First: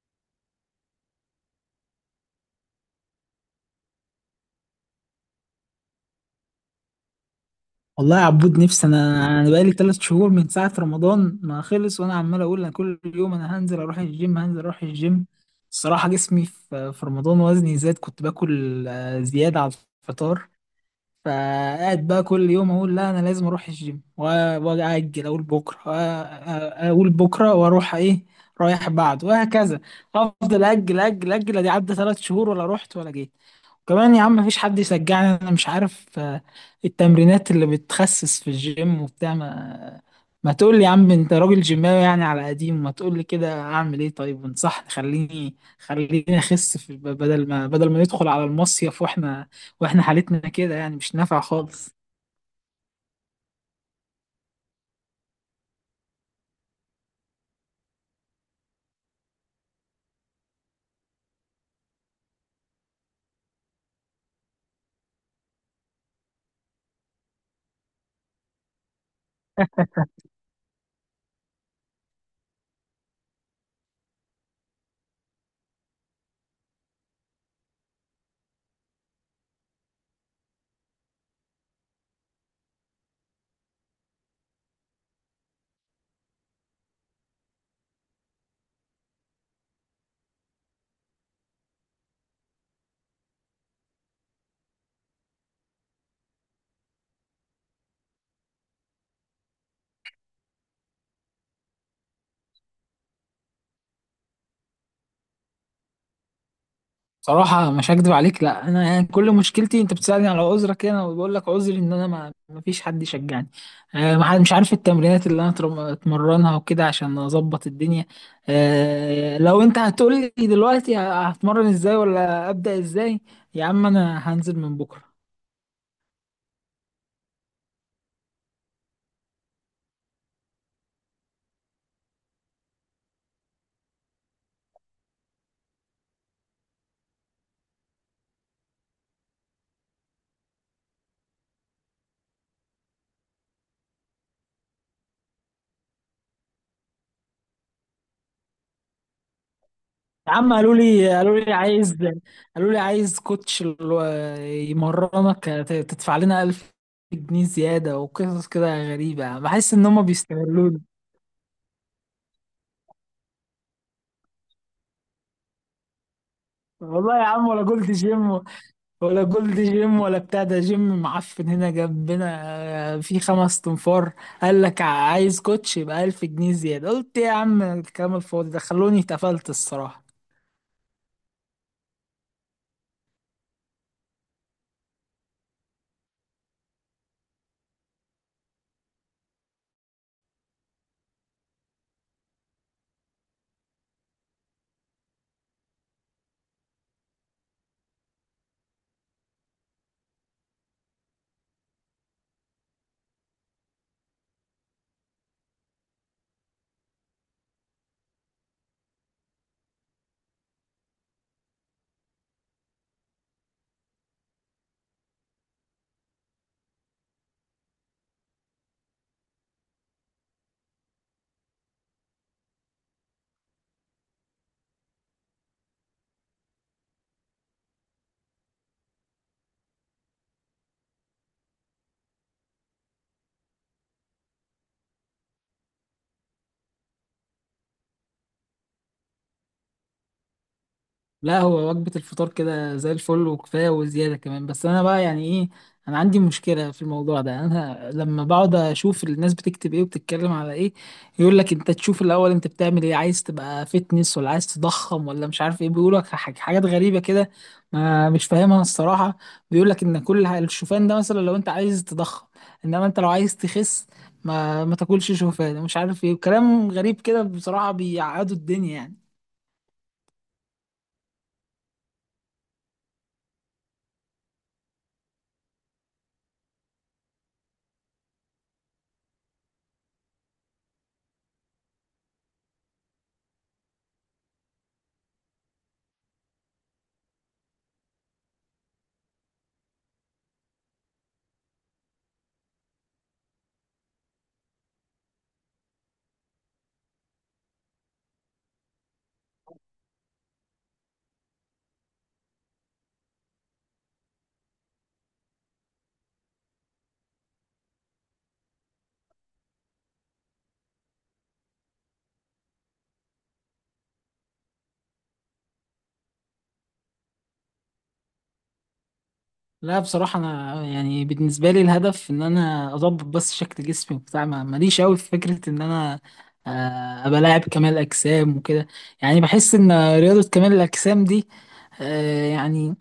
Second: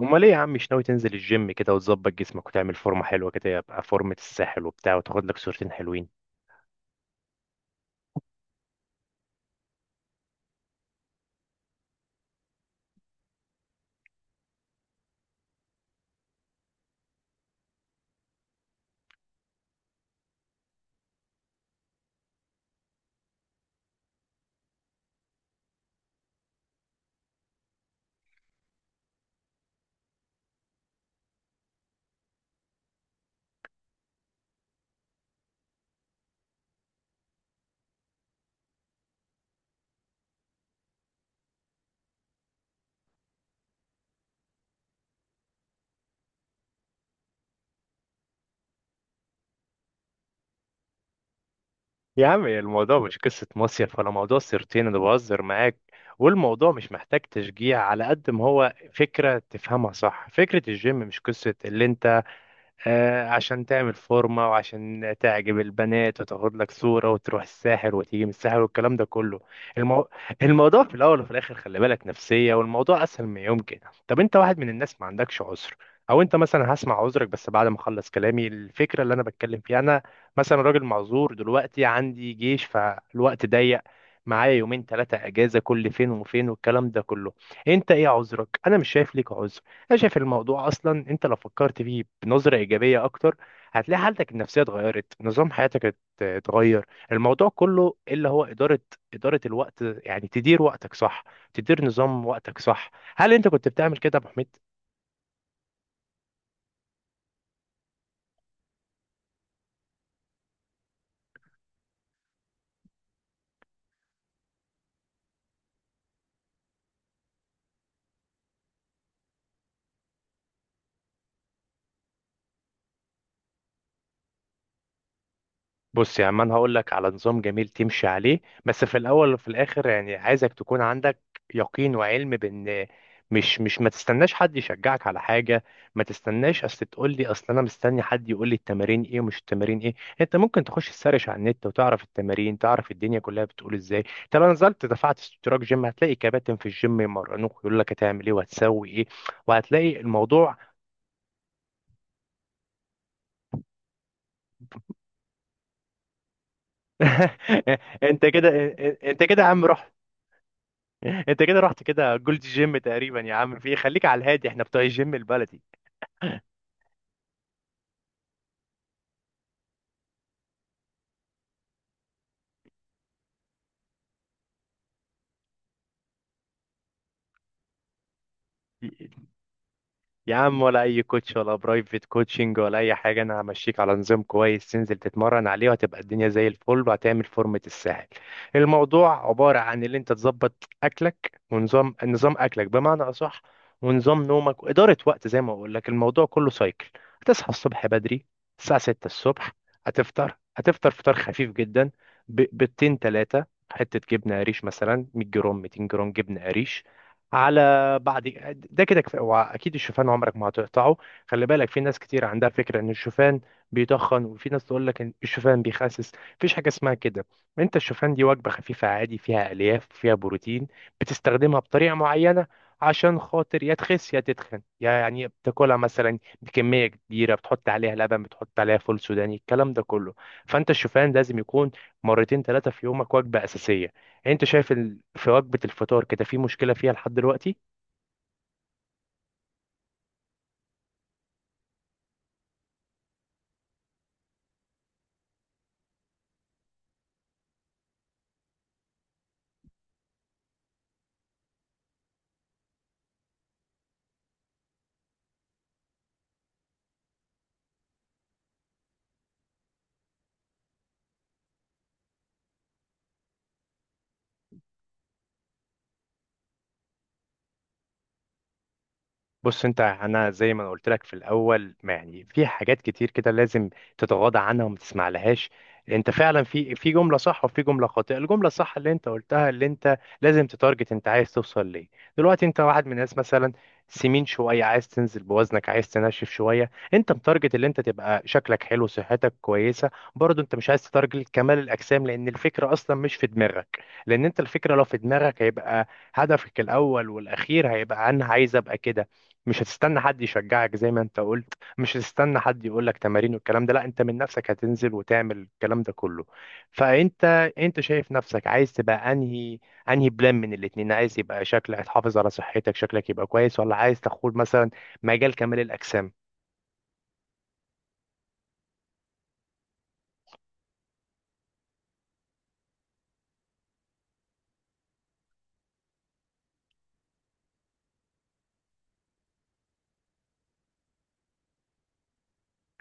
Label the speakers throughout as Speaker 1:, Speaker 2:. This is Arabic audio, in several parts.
Speaker 1: امال ايه يا عم، مش ناوي تنزل الجيم كده وتظبط جسمك وتعمل فورمه حلوه كده، يبقى فورمه الساحل وبتاع وتاخد لك صورتين حلوين؟
Speaker 2: والله يا عبود، نفسي. انا بقالي ثلاث شهور من ساعه رمضان ما خلص، وانا عمال اقول انا كل يوم انا هنزل اروح الجيم، هنزل اروح الجيم. الصراحه جسمي في رمضان وزني زاد، كنت باكل زياده على الفطار. فقاعد بقى كل يوم اقول لا انا لازم اروح الجيم واجل اقول بكره، اقول بكره واروح ايه، رايح بعد، وهكذا. افضل اجل اجل، ادي عدى ثلاث شهور ولا رحت ولا جيت. كمان يا عم، مفيش حد يشجعني، انا مش عارف. التمرينات اللي بتخسس في الجيم وبتاع، ما تقول لي يا عم، انت راجل جيماوي يعني على قديم ما، تقول لي كده اعمل ايه؟ طيب انصحني، خليني اخس، في بدل ما، بدل ما ندخل على المصيف واحنا حالتنا كده، يعني مش نافع خالص.
Speaker 1: يا عم الموضوع مش قصة مصيف ولا موضوع سيرتين، أنا بهزر معاك. والموضوع مش محتاج تشجيع، على قد ما هو فكرة تفهمها صح. فكرة الجيم مش قصة اللي أنت عشان تعمل فورمة وعشان تعجب البنات وتاخد لك صورة وتروح الساحر وتيجي من الساحر والكلام ده كله. المو... الموضوع في الأول وفي الآخر، خلي بالك نفسية، والموضوع أسهل ما يمكن. طب أنت واحد من الناس ما عندكش عذر. أو أنت مثلا، هسمع عذرك بس بعد ما أخلص كلامي. الفكرة اللي أنا بتكلم فيها، أنا مثلا راجل معذور دلوقتي، عندي جيش فالوقت ضيق، معايا يومين ثلاثة أجازة كل فين وفين والكلام ده كله. أنت إيه عذرك؟ أنا مش شايف ليك عذر. انا شايف الموضوع اصلا، انت لو فكرت فيه بنظره ايجابيه اكتر، هتلاقي حالتك النفسيه اتغيرت، نظام حياتك اتغير. الموضوع كله اللي هو اداره الوقت، يعني تدير وقتك صح، تدير نظام وقتك صح. هل انت كنت بتعمل كده يا ابو حميد؟
Speaker 2: صراحة مش هكدب عليك، لا أنا يعني كل مشكلتي، أنت بتسألني على عذرك أنا، وبقول لك عذري إن أنا ما فيش حد يشجعني. ما حد- مش عارف التمرينات اللي أنا أتمرنها وكده عشان أظبط الدنيا. لو أنت هتقول لي دلوقتي هتمرن إزاي ولا أبدأ إزاي، يا عم أنا هنزل من بكرة.
Speaker 1: بص يا عم، انا هقول لك على نظام جميل تمشي عليه، بس في الاول وفي الاخر يعني عايزك تكون عندك يقين وعلم بان مش ما تستناش حد يشجعك على حاجه. ما تستناش اصل تقول لي اصل انا مستني حد يقول لي التمارين ايه ومش التمارين ايه. انت ممكن تخش تسرش على النت وتعرف التمارين، تعرف الدنيا كلها بتقول ازاي. طب انا نزلت دفعت اشتراك جيم، هتلاقي كباتن في الجيم يمرنوك يقول لك هتعمل ايه وهتسوي ايه، وهتلاقي
Speaker 2: يا عم،
Speaker 1: الموضوع.
Speaker 2: قالوا لي قالوا لي عايز كوتش يمرنك، تدفع لنا 1000 جنيه زيادة
Speaker 1: انت
Speaker 2: وقصص
Speaker 1: كده
Speaker 2: كده
Speaker 1: انت
Speaker 2: غريبة،
Speaker 1: كده يا عم
Speaker 2: بحس إن
Speaker 1: روح.
Speaker 2: هما بيستغلوني.
Speaker 1: انت كده رحت كده جولد جيم تقريبا يا عم، في ايه؟ خليك على الهادي، احنا بتوع الجيم البلدي.
Speaker 2: والله يا عم، ولا جولد جيم ولا بتاع، ده جيم معفن هنا جنبنا. في خمس تنفار، قال لك عايز كوتش يبقى 1000 جنيه زيادة. قلت يا عم الكلام الفاضي ده خلوني، اتقفلت الصراحة.
Speaker 1: يا عم ولا اي كوتش ولا برايفت كوتشنج ولا اي حاجه، انا همشيك على نظام كويس تنزل تتمرن عليه، وهتبقى الدنيا زي الفل، وهتعمل فورمه الساحل. الموضوع عباره عن اللي انت تظبط اكلك، ونظام اكلك بمعنى اصح، ونظام نومك، واداره وقت، زي ما اقول لك الموضوع كله سايكل. هتصحى الصبح بدري، الساعه 6 الصبح. هتفطر فطار خفيف جدا، بيضتين ثلاثه، حته جبنه قريش مثلا 100 جرام 200 جرام جبنه قريش. على بعد ده كده كفايه، هو اكيد الشوفان عمرك ما هتقطعه. خلي بالك، في ناس كتير عندها فكره ان الشوفان بيتخن، وفي ناس تقول لك ان الشوفان بيخسس. مفيش حاجه اسمها كده. انت الشوفان دي وجبه خفيفه عادي، فيها الياف، فيها بروتين، بتستخدمها بطريقه معينه، عشان خاطر يا تخس يا تتخن. يعني بتاكلها مثلا بكميه كبيره، بتحط عليها لبن، بتحط عليها فول سوداني، الكلام ده كله. فانت الشوفان لازم يكون مرتين ثلاثه في يومك، وجبه اساسيه. انت شايف في وجبة الفطار كده في مشكلة فيها لحد دلوقتي؟
Speaker 2: لا هو وجبة الفطار كده زي الفل وكفاية وزيادة كمان، بس أنا بقى يعني إيه، أنا عندي مشكلة في الموضوع ده. أنا لما بقعد أشوف الناس بتكتب إيه وبتتكلم على إيه، يقول لك أنت تشوف الأول أنت بتعمل إيه، عايز تبقى فتنس، ولا عايز تضخم، ولا مش عارف إيه، بيقول لك حاجات غريبة كده، ما مش فاهمها الصراحة. بيقول لك إن كل الشوفان ده مثلا لو أنت عايز تضخم، إنما أنت لو عايز تخس ما تاكلش شوفان، مش عارف إيه، وكلام غريب كده بصراحة، بيعقدوا الدنيا يعني.
Speaker 1: بص انت، انا زي ما انا قلت لك في الاول، ما يعني في حاجات كتير كده لازم تتغاضى عنها وما تسمع لهاش. انت فعلا في جمله صح وفي جمله خاطئه. الجمله الصح اللي انت قلتها، اللي انت لازم تتارجت انت عايز توصل ليه. دلوقتي انت واحد من الناس مثلا سمين شويه، عايز تنزل بوزنك، عايز تنشف شويه. انت متارجت اللي انت تبقى شكلك حلو صحتك كويسه، برضه انت مش عايز تتارجت كمال الاجسام لان الفكره اصلا مش في دماغك. لان انت الفكره لو في دماغك هيبقى هدفك الاول والاخير هيبقى انا عايز ابقى كده. مش هتستنى حد يشجعك زي ما انت قلت، مش هتستنى حد يقول لك تمارين والكلام ده. لا، انت من نفسك هتنزل وتعمل الكلام ده كله. فانت شايف نفسك عايز تبقى انهي بلان من الاتنين، عايز يبقى شكلك تحافظ على صحتك شكلك يبقى كويس، ولا عايز تاخد مثلا مجال كمال الاجسام؟
Speaker 2: لا بصراحة، أنا يعني بالنسبة لي الهدف إن أنا أضبط بس شكل جسمي وبتاع، ماليش أوي في فكرة إن أنا أبقى لاعب كمال أجسام وكده. يعني بحس إن رياضة كمال الأجسام دي يعني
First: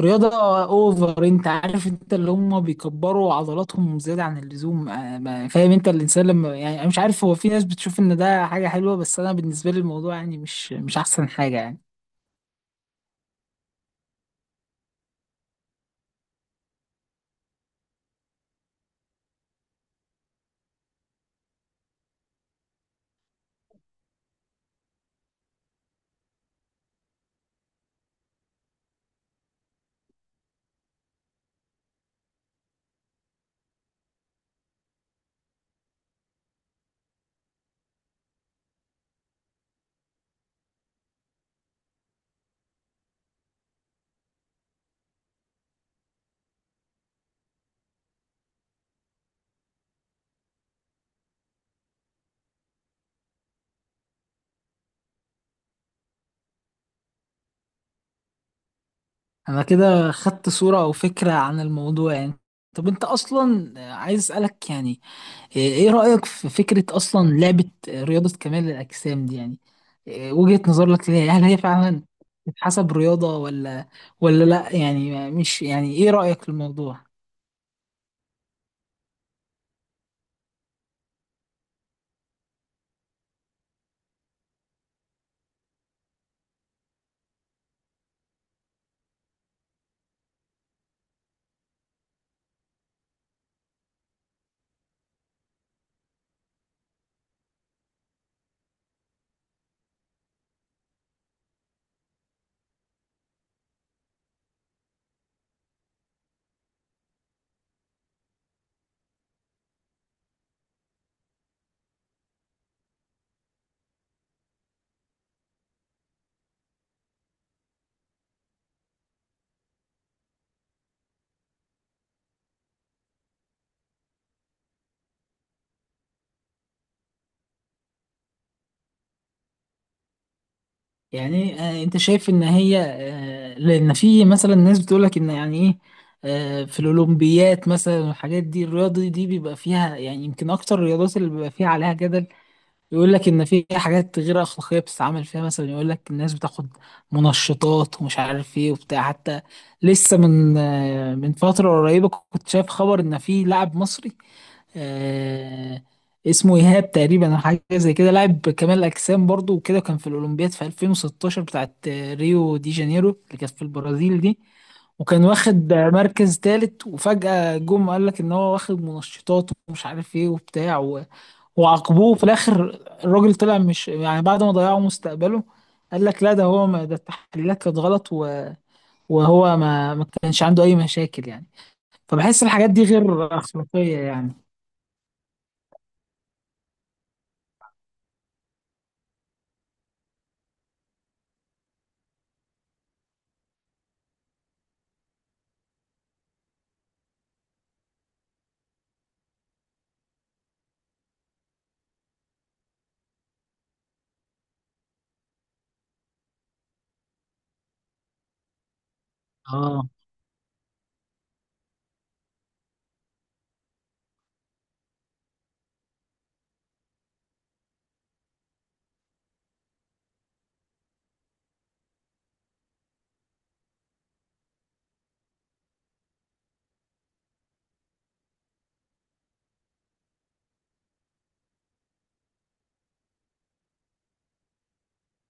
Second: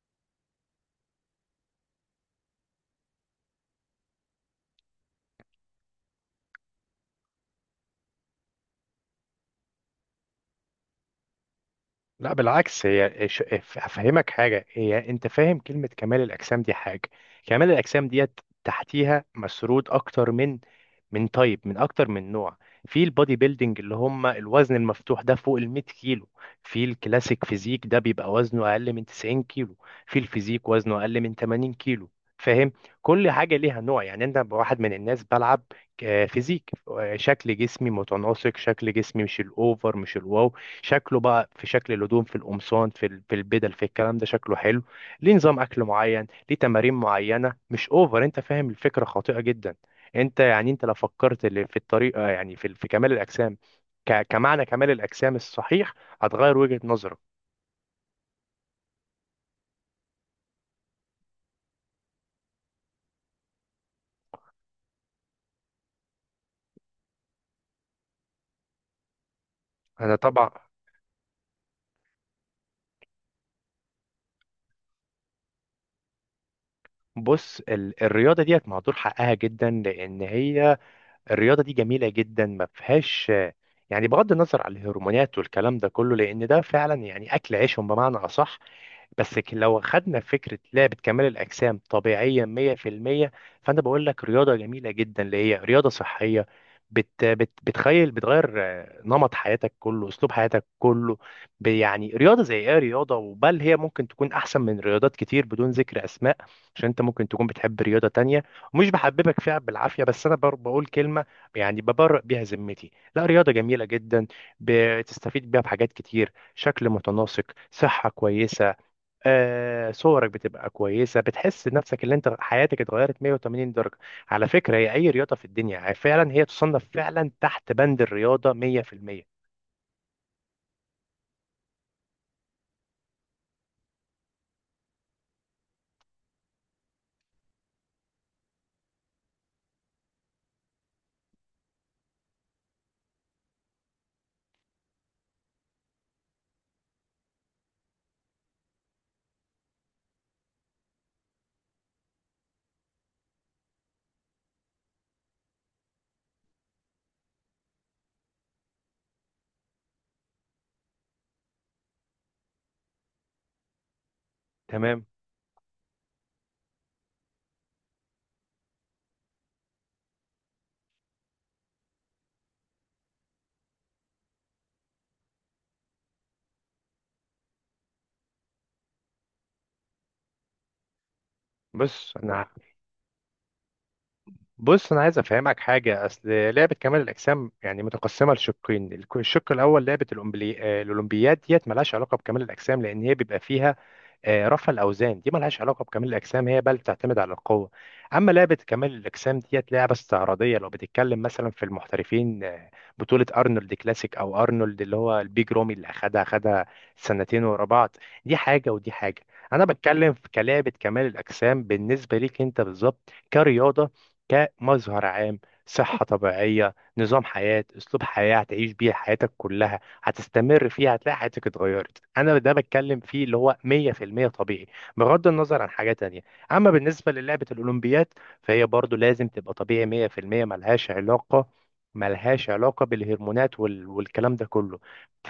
Speaker 2: رياضة أوفر، أنت عارف، أنت اللي هم بيكبروا عضلاتهم زيادة عن اللزوم. فاهم، أنت الإنسان لما، يعني أنا مش عارف، هو في ناس بتشوف إن ده حاجة حلوة، بس أنا بالنسبة لي الموضوع يعني مش أحسن حاجة يعني.
Speaker 1: لا بالعكس، هي افهمك حاجه، هي انت فاهم كلمه كمال الاجسام دي حاجه. كمال الاجسام ديت تحتيها مسرود اكتر من تايب، من اكتر من نوع. في البودي بيلدينج اللي هم الوزن المفتوح ده فوق ال 100 كيلو، في الكلاسيك فيزيك ده بيبقى وزنه اقل من 90 كيلو، في الفيزيك وزنه اقل من 80 كيلو. فاهم؟ كل حاجه ليها نوع، يعني انت واحد من الناس بلعب فيزيك، شكل جسمي متناسق، شكل جسمي مش الاوفر مش الواو. شكله بقى في شكل الهدوم، في القمصان، في البدل، في الكلام ده شكله حلو، ليه نظام اكل معين، ليه تمارين معينه، مش اوفر. انت فاهم؟ الفكره خاطئه جدا. انت يعني انت لو فكرت اللي في الطريقه، يعني في كمال الاجسام، كمعنى كمال الاجسام الصحيح، هتغير وجهه نظرك.
Speaker 2: انا كده خدت صورة او فكرة عن الموضوع يعني. طب انت اصلا عايز اسألك، يعني ايه، إيه رأيك في فكرة اصلا لعبة رياضة كمال الاجسام دي يعني؟
Speaker 1: انا
Speaker 2: إيه
Speaker 1: طبعا.
Speaker 2: وجهة نظرك ليها؟ هل هي فعلا تتحسب رياضة ولا ولا لا، يعني مش يعني، ايه رأيك في الموضوع
Speaker 1: بص الرياضه ديت مهدور حقها جدا، لان هي الرياضه دي جميله جدا ما فيهاش يعني، بغض النظر على الهرمونات والكلام ده كله، لان ده فعلا يعني اكل عيشهم بمعنى اصح. بس لو خدنا فكرة لعبة كمال الأجسام طبيعية 100%، فأنا بقول لك رياضة جميلة جدا اللي هي رياضة صحية، بت بت بتخيل بتغير نمط حياتك كله، أسلوب حياتك كله. يعني رياضة زي إيه، رياضة وبل هي ممكن تكون أحسن من رياضات كتير بدون ذكر أسماء، عشان أنت ممكن تكون بتحب رياضة تانية، ومش بحببك فيها بالعافية، بس أنا بقول كلمة يعني ببرئ بيها ذمتي. لا، رياضة جميلة جدا، بتستفيد بيها بحاجات كتير، شكل متناسق، صحة كويسة. صورك بتبقى كويسه، بتحس نفسك اللي انت حياتك اتغيرت 180 درجه. على فكره، هي اي رياضه في الدنيا فعلا هي تصنف فعلا تحت بند الرياضه 100%.
Speaker 2: يعني؟ انت شايف ان هي، لان في مثلا ناس بتقولك ان، يعني ايه، في الاولمبيات مثلا والحاجات دي، الرياضه دي بيبقى فيها يعني يمكن اكتر الرياضات اللي بيبقى فيها عليها جدل. يقول لك ان في حاجات غير اخلاقيه بتتعمل فيها، مثلا يقول لك الناس بتاخد منشطات ومش عارف ايه وبتاع. حتى لسه من من فتره قريبه كنت شايف خبر ان في لاعب مصري آه، اسمه ايهاب تقريبا او حاجه زي كده، لاعب كمال اجسام برضو وكده، كان في الاولمبياد في 2016 بتاعت ريو دي جانيرو اللي كانت في البرازيل دي،
Speaker 1: تمام.
Speaker 2: وكان واخد مركز ثالث. وفجاه جم قال لك ان هو واخد منشطات ومش عارف ايه وبتاع، وعاقبوه. وفي الاخر الراجل طلع مش يعني، بعد ما ضيعوا مستقبله، قال لك لا ده هو، ما ده التحليلات كانت غلط، وهو ما كانش عنده اي مشاكل يعني.
Speaker 1: بص
Speaker 2: فبحس
Speaker 1: انا
Speaker 2: الحاجات دي غير اخلاقية يعني.
Speaker 1: بص انا عايز افهمك حاجه، اصل لعبه كمال الاجسام يعني متقسمه لشقين، الشق الاول لعبه الأمبلي... آه، الاولمبياد ديت ملهاش علاقه بكمال الاجسام لان هي بيبقى فيها رفع الاوزان، دي ملهاش علاقه بكمال الاجسام، هي بل بتعتمد على القوه. اما لعبه كمال الاجسام ديت لعبه استعراضيه، لو بتتكلم مثلا في المحترفين بطوله ارنولد كلاسيك او ارنولد اللي هو البيج رومي، اللي اخدها سنتين ورا بعض. دي حاجه ودي حاجه. انا
Speaker 2: اه.
Speaker 1: بتكلم في كلعبه كمال الاجسام بالنسبه ليك انت بالظبط كرياضه، كمظهر عام، صحه طبيعيه، نظام حياه، اسلوب حياه هتعيش بيه حياتك كلها، هتستمر فيها هتلاقي حياتك اتغيرت. انا ده بتكلم فيه اللي هو 100% طبيعي، بغض النظر عن حاجة تانية. اما بالنسبة للعبة الاولمبياد، فهي برضو لازم تبقى طبيعي 100%، ملهاش علاقة بالهرمونات والكلام ده كله.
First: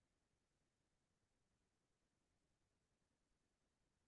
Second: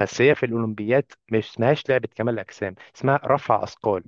Speaker 1: بس هي في الاولمبياد مش اسمهاش لعبة كمال اجسام، اسمها رفع اثقال.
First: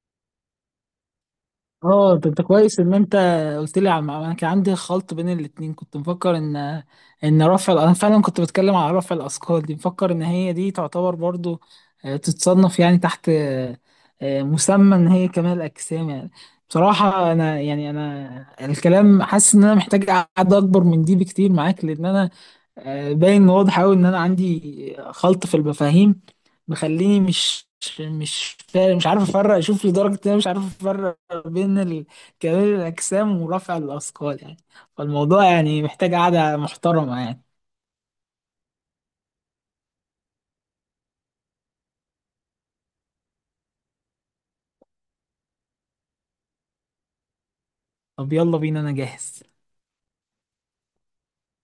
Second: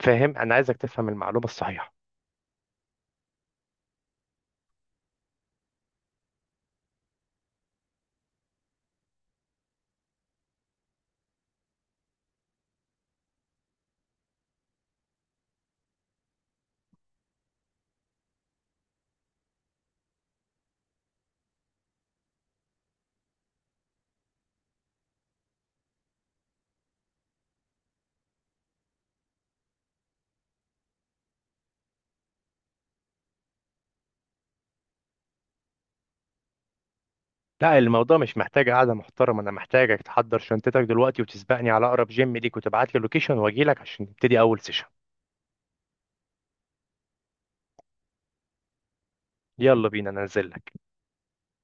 Speaker 1: فاهم؟ انا عايزك تفهم المعلومة الصحيحة.
Speaker 2: اه، طب ده كويس ان انت قلت لي على المعلومة. انا كان عندي خلط بين الاتنين، كنت مفكر ان، ان انا فعلا كنت بتكلم على رفع الاثقال دي، مفكر ان هي دي تعتبر برضو تتصنف يعني تحت مسمى ان هي كمال الاجسام يعني. بصراحة انا يعني، انا الكلام حاسس ان انا محتاج قعدة اكبر من دي بكتير معاك، لان انا باين واضح أوي إن أنا عندي خلط في المفاهيم، مخليني مش فارق، مش عارف أفرق، شوف لدرجة إن أنا مش عارف أفرق بين كمال الأجسام ورفع الأثقال يعني. فالموضوع يعني محتاج قعدة محترمة يعني.
Speaker 1: لا الموضوع مش محتاج قعدة محترمة، أنا محتاجك تحضر شنطتك دلوقتي وتسبقني على أقرب جيم ليك وتبعت لي لوكيشن وأجيلك عشان نبتدي أول سيشن.
Speaker 2: طب يلا بينا أنا جاهز.
Speaker 1: يلا بينا ننزل لك.